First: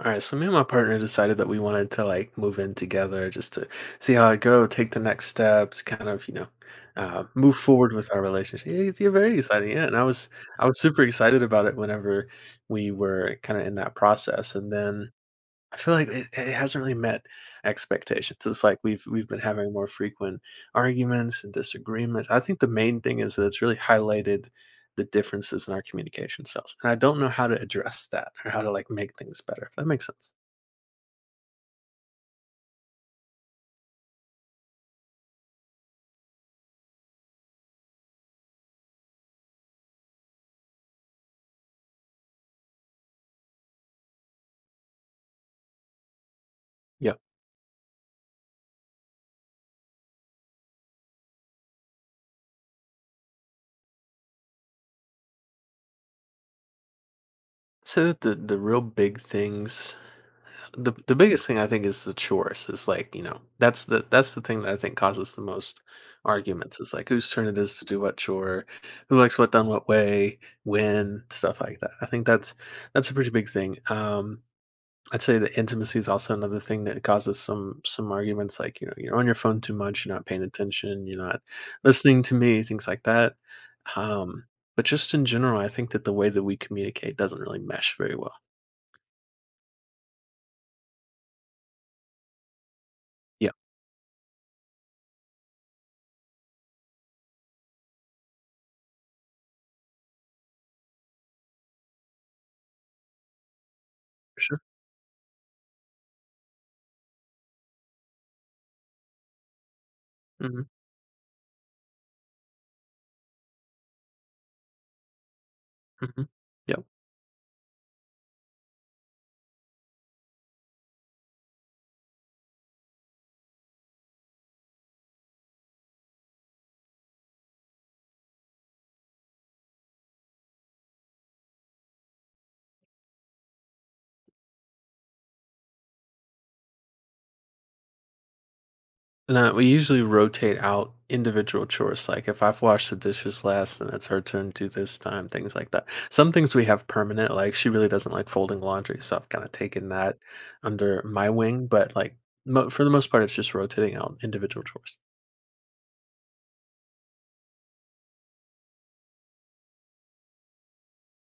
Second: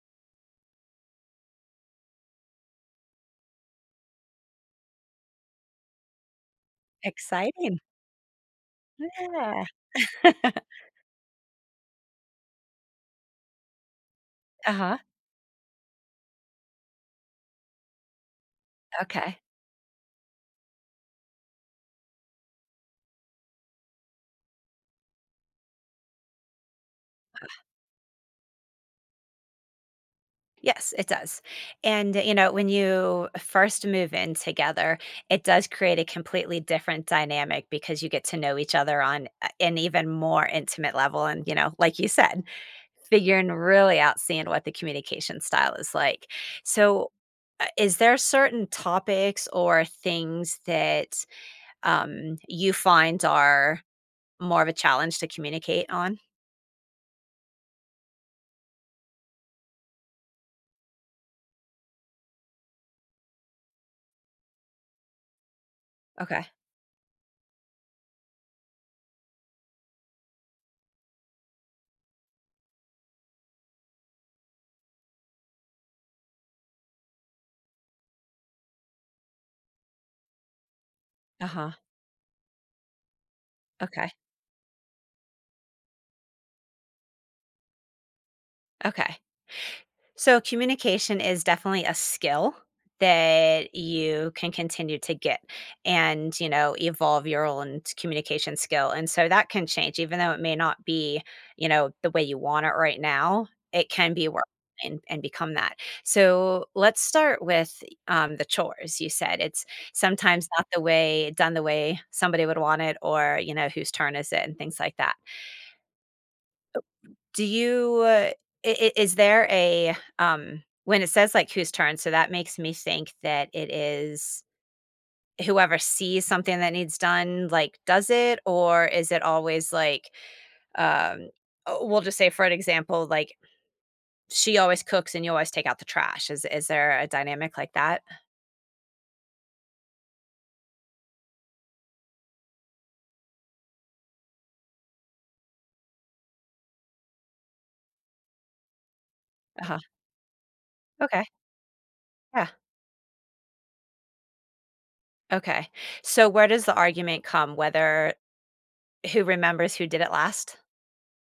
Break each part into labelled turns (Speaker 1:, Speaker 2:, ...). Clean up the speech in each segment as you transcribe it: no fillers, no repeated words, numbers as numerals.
Speaker 1: All right, so me and my partner decided that we wanted to like move in together just to see how it go, take the next steps, kind of move
Speaker 2: Exciting.
Speaker 1: forward with our relationship. Yeah, it's- yeah, very
Speaker 2: Yeah.
Speaker 1: exciting, yeah. And I was I was super excited about it whenever we were kind of in that process, and
Speaker 2: Uh-huh.
Speaker 1: then I feel like it hasn't really met expectations. It's like we've been
Speaker 2: Okay.
Speaker 1: having more frequent arguments and disagreements. I think the main thing is that it's really highlighted the differences in our communication styles, and I don't know how to address that or how to like make things better. If that makes sense.
Speaker 2: Yes, it does. And, you know, when you first move in together, it does create a completely different dynamic because you get to know each other on an even more intimate level. And, you know, like you said, figuring really out seeing what the communication style is like. So,
Speaker 1: Yeah.
Speaker 2: is there certain topics or things that you find are more of a challenge to communicate on?
Speaker 1: So the real big things, the biggest thing I think is the chores. Is like that's the thing that I think causes the most
Speaker 2: Okay.
Speaker 1: arguments. Is like whose turn it is to do what chore, who likes what done what way, when stuff like that. I think that's a pretty big thing. I'd say that intimacy is also another thing that causes some arguments. Like you're on your phone too much, you're not paying attention, you're not
Speaker 2: Uh huh.
Speaker 1: listening to me, things like that.
Speaker 2: Okay.
Speaker 1: Um, but just in general, I think that the way that we communicate doesn't really mesh very well.
Speaker 2: Okay. So communication is definitely a skill
Speaker 1: Yeah,
Speaker 2: that you can continue to get and, you know, evolve your own communication skill. And so that can change, even though it may not be, you know, the way you want it right now, it can be
Speaker 1: for
Speaker 2: work
Speaker 1: sure.
Speaker 2: and become that. So let's start with the chores. You said it's sometimes
Speaker 1: Hmm.
Speaker 2: not the way done the way somebody would want it or, you know, whose turn is it and things like that.
Speaker 1: Hmm. Yep.
Speaker 2: Do you, uh, I is there when it says, like, whose turn, so that makes me think that it is whoever sees something that needs done, like, does it, or is it always, like, um oh, we'll just say for an example, like, she always cooks and you always take out the trash. Is there a dynamic like that?
Speaker 1: No, we usually rotate out individual chores. Like if I've washed the dishes last, then it's her turn to do this time, things like that. Some things we have permanent, like she really doesn't like folding laundry, so I've kind of
Speaker 2: Uh-huh.
Speaker 1: taken that under
Speaker 2: Okay.
Speaker 1: my wing. But like
Speaker 2: Yeah.
Speaker 1: for the most part, it's just rotating out individual chores.
Speaker 2: Okay. So where does the argument come, whether who remembers who did it last?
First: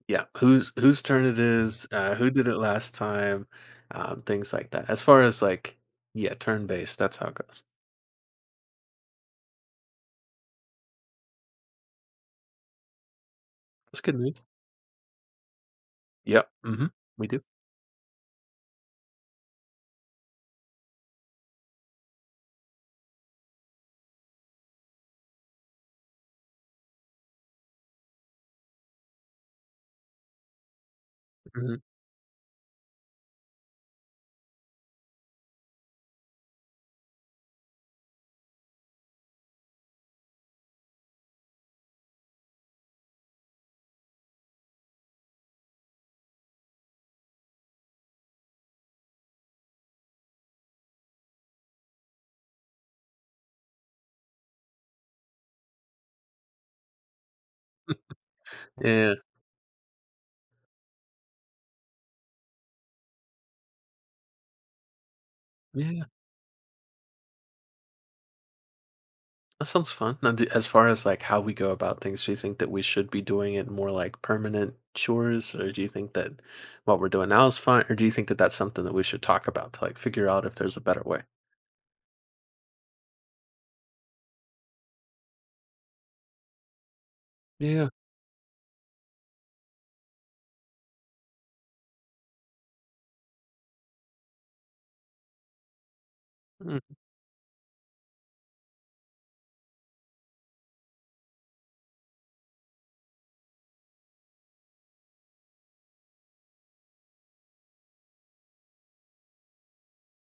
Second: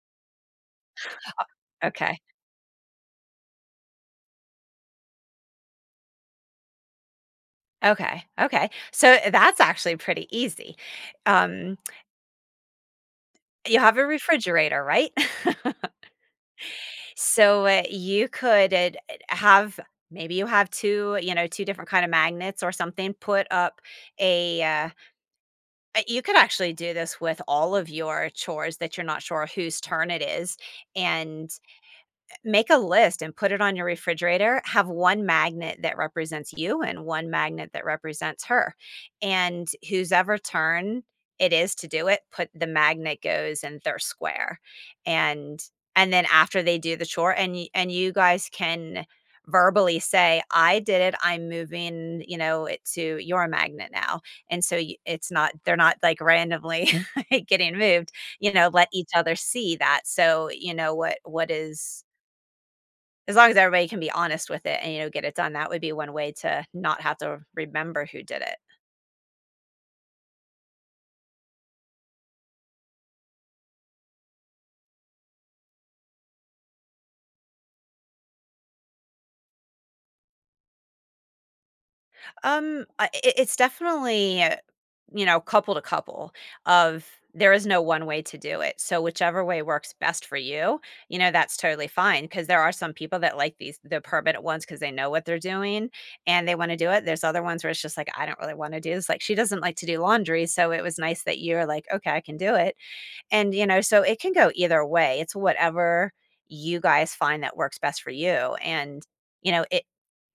Speaker 1: Yeah, whose turn it is,
Speaker 2: Okay.
Speaker 1: who did it last time, things like that. As far as like yeah, turn based, that's how it goes.
Speaker 2: Okay, okay. So that's actually pretty easy. Um, you have
Speaker 1: That's
Speaker 2: a
Speaker 1: good news.
Speaker 2: refrigerator, right?
Speaker 1: Yep. Hmm. We do.
Speaker 2: So you could have maybe you have two, you know, two different kind of magnets or something. Put up a. You could actually do this with all of your chores that you're not sure whose turn it is, and
Speaker 1: Hmm.
Speaker 2: make a list and put it on your refrigerator. Have one magnet that represents you and one magnet that represents her. And whose ever turn it is to do it, put the magnet goes in their square. And and then after they do the chore and and you guys can verbally say, "I did it, I'm moving, you know, it to your magnet now," and so it's not, they're not like randomly getting moved, you know, let each
Speaker 1: Yeah.
Speaker 2: other see that so you know what is. As long as everybody can be honest with it and, you know, get it done, that would be
Speaker 1: Yeah.
Speaker 2: one way to not have to remember who did it.
Speaker 1: That sounds fun. Now, do, as far as like how we go about things, do you think that we should be doing it more like permanent chores, or do you think that what we're doing now is fine, or do you think that that's something that we should talk about to like figure out if there's a better way?
Speaker 2: I it's definitely, you know, couple to couple of there is no
Speaker 1: Yeah.
Speaker 2: one way to do it. So whichever way works best for you, you know, that's totally fine. Because there are some people that like the permanent ones because they know what they're doing and they wanna do
Speaker 1: Mm.
Speaker 2: it. There's other ones where it's just like, "I don't really wanna do this." Like, she doesn't like to do laundry, so it was nice that you're like, "Okay, I can do it." And, you know, so it can go either way. It's whatever you guys find that works best for you. And, you know, it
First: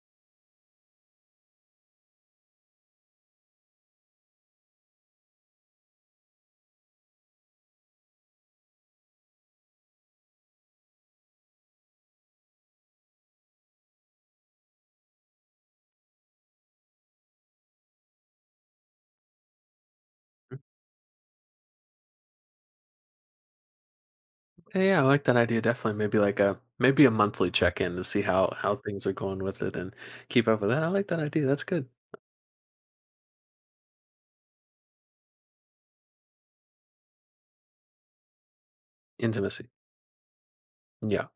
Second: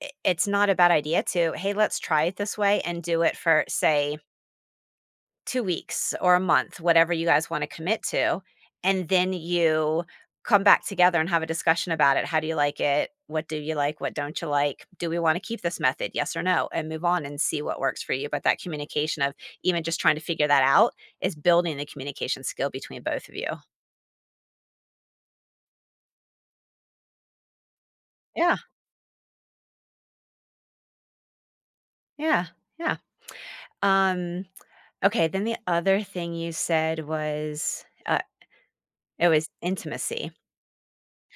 Speaker 2: it- it's not a bad idea to, hey, let's try it this way and do it for, say, 2 weeks or a month, whatever you guys want to commit to. And then you come back together and have a discussion about it. How do you like it? What do you like? What don't you like? Do we want to keep this method? Yes or no? And move on and see what works for you. But that communication of even just trying to figure that out is building the communication skill between both of you.
Speaker 1: Yeah, yeah, I like that idea. Definitely, maybe like a monthly check in to see how
Speaker 2: Yeah.
Speaker 1: things are going with it and keep up with that. I like that idea. That's good.
Speaker 2: Yeah, yeah. Um, okay, then the other thing you said was, it was
Speaker 1: Intimacy.
Speaker 2: intimacy,
Speaker 1: Yeah,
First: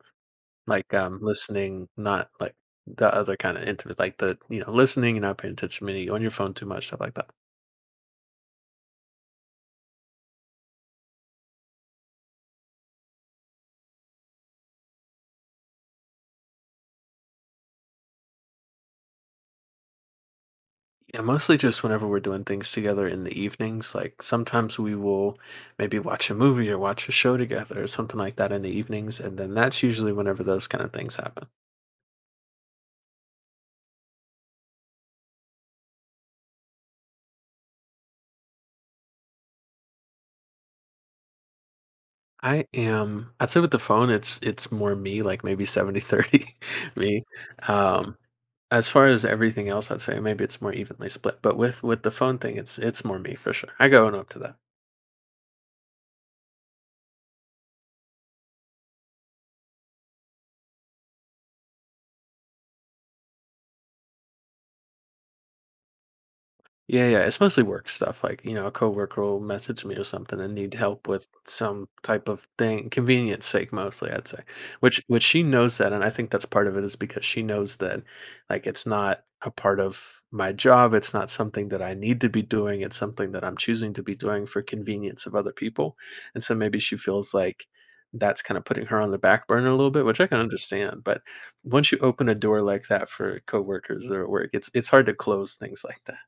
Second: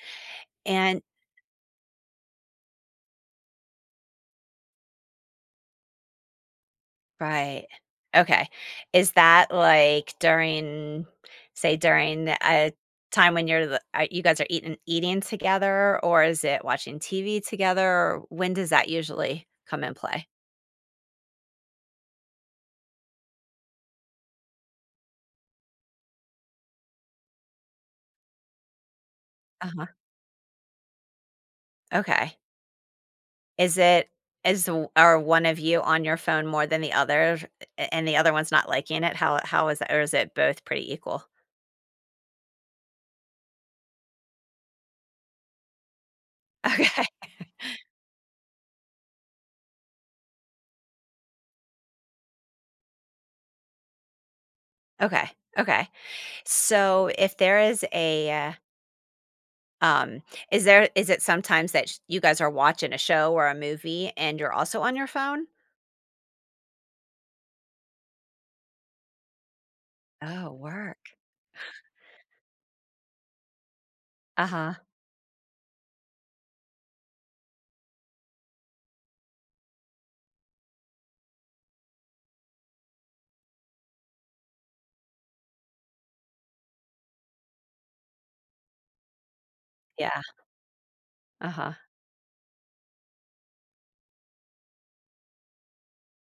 Speaker 1: like
Speaker 2: and
Speaker 1: listening, not like the other kind of intimate, like the listening and not paying attention, meaning on your phone too much, stuff like that.
Speaker 2: right. Okay. Is that, like, during say, during a time when you guys are eating together, or is it watching TV together, or when does that usually come in play?
Speaker 1: Yeah, mostly just whenever we're doing things together in the evenings. Like sometimes we will maybe watch a movie or watch a show together or something like that in the evenings, and then that's
Speaker 2: Uh-huh,
Speaker 1: usually whenever those kind of things happen.
Speaker 2: okay. Is it is w are one of you on your phone more than the other, a and the other one's not liking it? How is that, or is it both pretty equal?
Speaker 1: I'd say with the phone it's more me, like maybe 70-30,
Speaker 2: Okay.
Speaker 1: me. Um, as far as everything else, I'd say maybe it's more evenly split. But with the phone thing, it's more me for sure. I go and up to that.
Speaker 2: Okay. Okay. So if there is a um is it sometimes that you guys are watching a show or a movie and you're also on your phone?
Speaker 1: Yeah, yeah, it's mostly work stuff, like, you know, a coworker will message me or something
Speaker 2: Oh,
Speaker 1: and need
Speaker 2: work.
Speaker 1: help with some type of thing, convenience sake mostly, I'd say.
Speaker 2: Uh-huh.
Speaker 1: Which she knows that, and I think that's part of it is because she knows that like it's not a part of my job, it's not something that I need to be doing, it's something that I'm choosing to be doing for convenience of other people. And so maybe she feels like that's kind of putting her on the back burner a little bit, which
Speaker 2: Yeah.
Speaker 1: I can understand. But
Speaker 2: Uh-huh.
Speaker 1: once you open a door like that for coworkers that are at work, it's hard to close things like that.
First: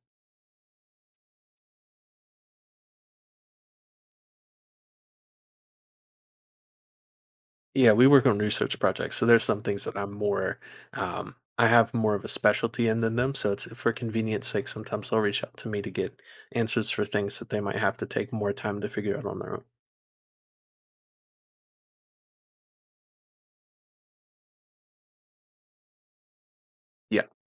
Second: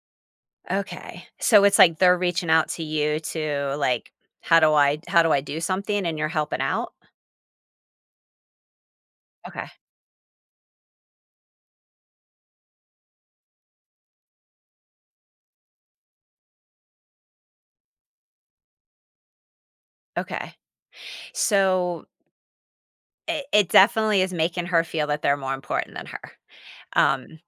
Speaker 2: Okay. So it's like they're reaching out to you to like how do I do something and you're helping out?
Speaker 1: Yeah, we work on research projects, so there's some
Speaker 2: Okay.
Speaker 1: things that I'm more, I have more of a specialty in than them. So it's for convenience sake, sometimes they'll reach out to me to get answers for things that they might have to take more time to figure out on their own.
Speaker 2: Okay. So it definitely is making her feel that they're more important than her.
Speaker 1: Yeah,
Speaker 2: Um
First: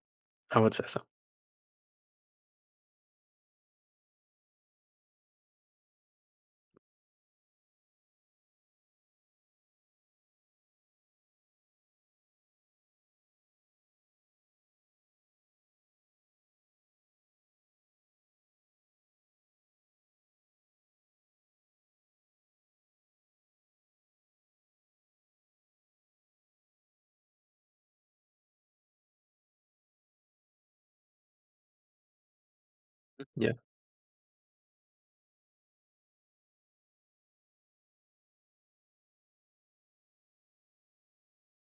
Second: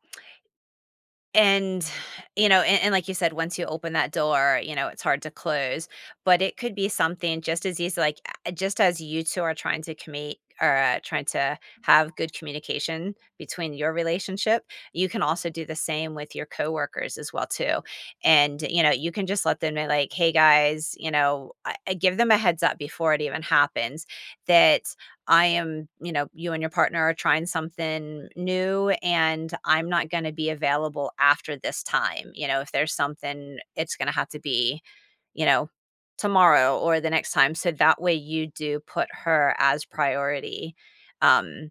Speaker 1: I would say so.
Speaker 2: And, you know, and like you said, once you open that door, you know, it's hard to close, but it could be something just as easy, like just as you two are trying to commit or trying to have good communication between your relationship, you can also do the same with your coworkers as well too. And, you know, you can just let them know like, hey guys, you know, I give them a heads up before it even happens that I am, you know, you and your partner are trying something new and I'm not going to be available after this time. You know, if there's
Speaker 1: Yeah.
Speaker 2: something, it's going to have to be, you know, tomorrow or the next time. So that way you do put her as priority, um,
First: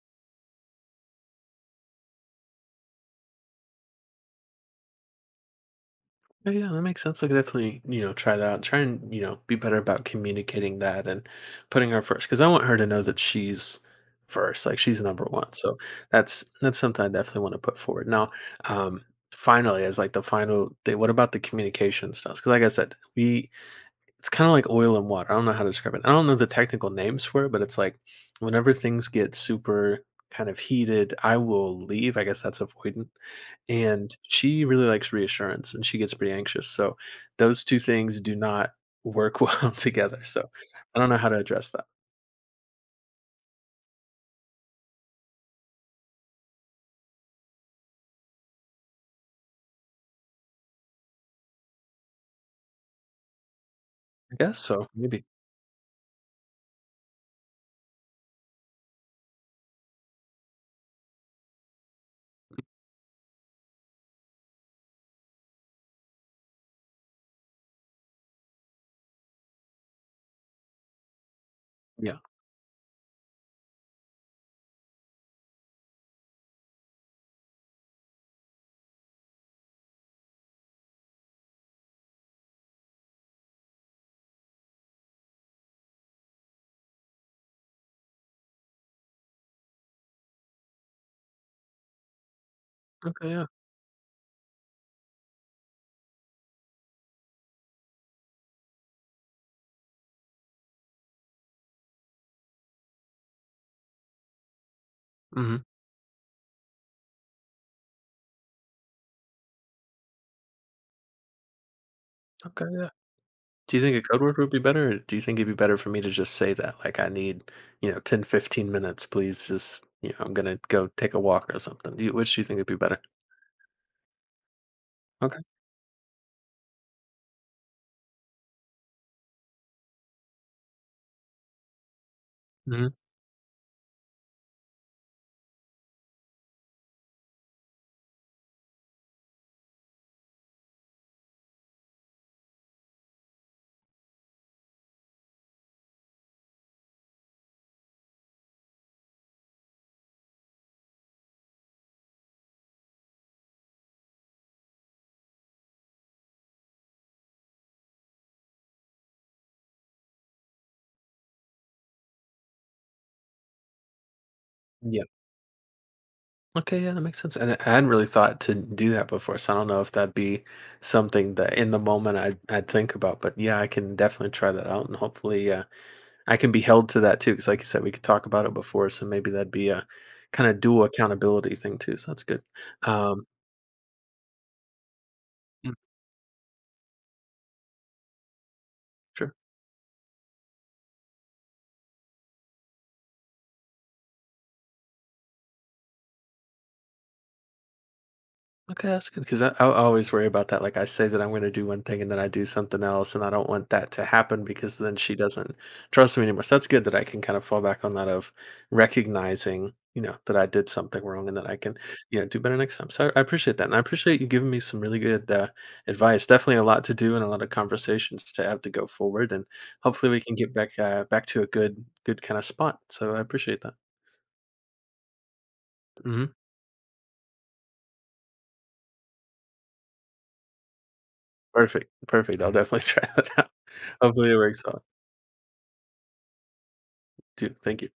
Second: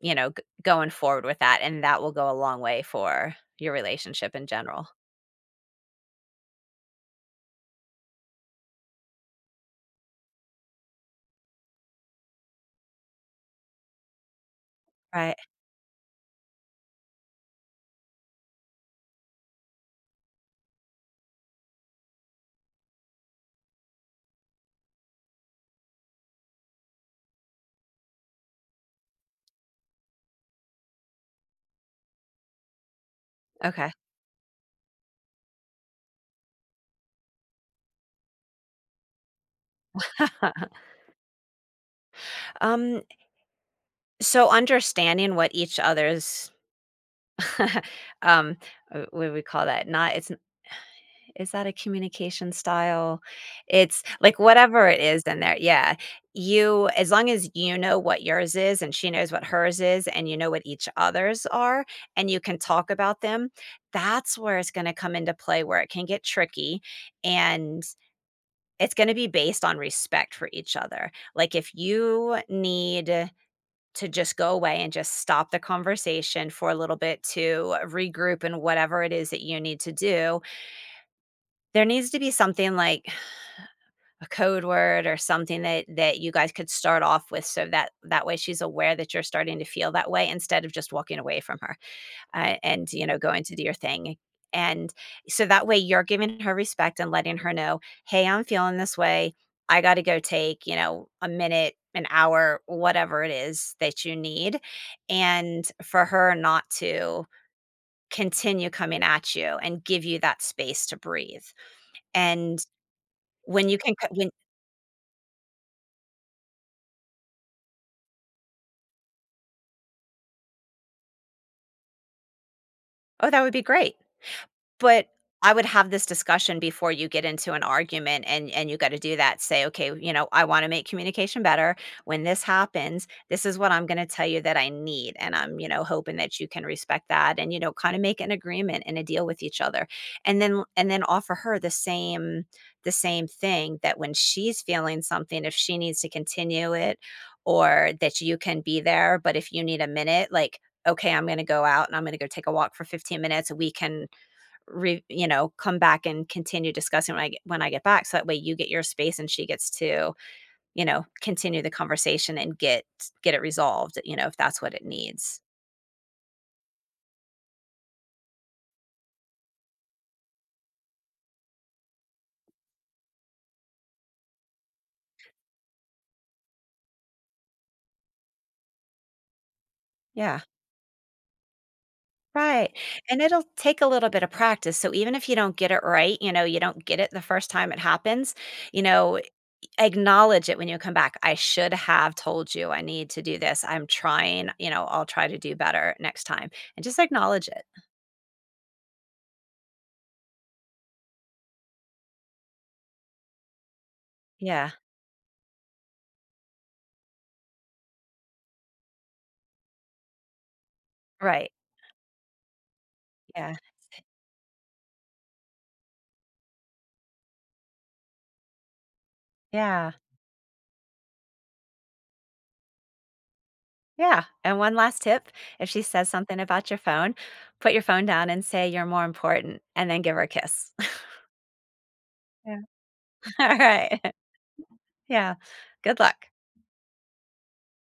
Speaker 2: you know, going forward with that. And that will go a long way for your relationship in general.
Speaker 1: Oh, yeah, that makes sense. I could definitely, you know, try that out. Try and, you know, be better about communicating that and putting her first. Cause I want her to know that she's first, like she's number
Speaker 2: Right.
Speaker 1: one. So that's something I definitely want to put forward. Now, um, finally, as like the final thing, what about the communication stuff? Cause like I said, we it's kinda like oil and water, I don't know how to describe it. I don't know the technical names for it, but it's like whenever things get super kind of heated, I will leave, I guess that's avoidant,
Speaker 2: Okay.
Speaker 1: and she really likes reassurance, and she gets pretty anxious, so those 2 things do not work well together, so I don't know how to address that.
Speaker 2: Um, so understanding what each other's... Um, what do we call that? Not it's n is that a communication style? It's
Speaker 1: I
Speaker 2: like
Speaker 1: guess so,
Speaker 2: whatever it is
Speaker 1: maybe.
Speaker 2: in there, yeah. You as long as you know what yours is and she knows what hers is and you know what each other's are and you can talk about them, that's where it's gonna come into play where it can get tricky, and it's gonna be based on respect for each other. Like, if
Speaker 1: Yeah.
Speaker 2: you need to just go away and just stop the conversation for a little bit to regroup and whatever it is that you need to do. There needs to be something like a code word or something that you guys could start off with so that way she's aware that you're starting to feel that way instead of just walking away from her, and, you know,
Speaker 1: Okay,
Speaker 2: going
Speaker 1: yeah.
Speaker 2: to do your thing, and so that way you're giving her respect and letting her know, "Hey, I'm feeling this way, I got to go take, you know, a minute, an hour, whatever it is that you need,"
Speaker 1: Mhm.
Speaker 2: and for her not to continue coming at you and give you that space to breathe.
Speaker 1: Okay,
Speaker 2: And
Speaker 1: yeah.
Speaker 2: when
Speaker 1: Do
Speaker 2: you
Speaker 1: you
Speaker 2: can
Speaker 1: think a
Speaker 2: co-
Speaker 1: code
Speaker 2: when
Speaker 1: word would be better, or do you think it'd be better for me to just say that? Like, I need, you know, 10-15 minutes, please. Just, you know, I'm gonna go take a walk or something. Do you, which do you think would be better?
Speaker 2: oh, that would be great. But
Speaker 1: Okay.
Speaker 2: I would have this discussion before you get into an argument, and you gotta do that. Say, "Okay, you know, I wanna make communication better. When this
Speaker 1: Hmm.
Speaker 2: happens, this is what I'm gonna tell you that I need, and I'm, you know, hoping that you can respect that," and, you know, kinda make an agreement and a deal with each other. And then offer her the same thing, that when she's feeling something, if she needs to continue it or that you can be there, but if you need a minute, like, "Okay, I'm gonna go out and I'm gonna go take a walk for 15 minutes, we can, re you know, come back and continue discussing when I get back," so that way you get your space and she gets to, you know, continue the conversation and get it resolved, you know, if that's what it
Speaker 1: Yeah.
Speaker 2: needs.
Speaker 1: Okay. Yeah, that makes sense. And I hadn't really thought to do that before, so I don't know if that'd be something that in the moment I'd think about. But yeah, I can definitely try that out, and hopefully, I can be held to that too. Because, like you said, we could talk about it before, so maybe that'd be a
Speaker 2: Yeah.
Speaker 1: kind of dual accountability thing too. So that's good.
Speaker 2: Right, and
Speaker 1: Um.
Speaker 2: it'll take a little bit of practice, so even if you don't get
Speaker 1: Mm.
Speaker 2: it right, you know, you don't get it the first time it happens, you know,
Speaker 1: Sure.
Speaker 2: acknowledge it when you come back, "I should have told you I need to do this, I'm trying, you know, I'll try to do better next time," and just acknowledge it.
Speaker 1: Okay, that's good because I always worry about that. Like I say that I'm going to do one thing and then I do something else, and I don't want that to happen
Speaker 2: Yeah,
Speaker 1: because then she doesn't trust me anymore. So that's good that I can kind of fall back on that of recognizing, you know, that I did something wrong and that
Speaker 2: right,
Speaker 1: I can, you know, do better next time. So I
Speaker 2: yeah,
Speaker 1: appreciate that, and I appreciate you giving me some really good advice. Definitely a lot to do and a lot of conversations to have to go forward, and
Speaker 2: yeah.
Speaker 1: hopefully we can get back back to a good kind of spot. So I appreciate that.
Speaker 2: Yeah, and one last tip, if she says
Speaker 1: Hmm.
Speaker 2: something about your phone, put your phone down and say, "You're more important," and then give her a kiss.
Speaker 1: Perfect, perfect. I'll
Speaker 2: Yeah.
Speaker 1: definitely try that out.
Speaker 2: Alright.
Speaker 1: Hopefully it works out.
Speaker 2: Yeah. Good luck.
Speaker 1: Dude, thank you.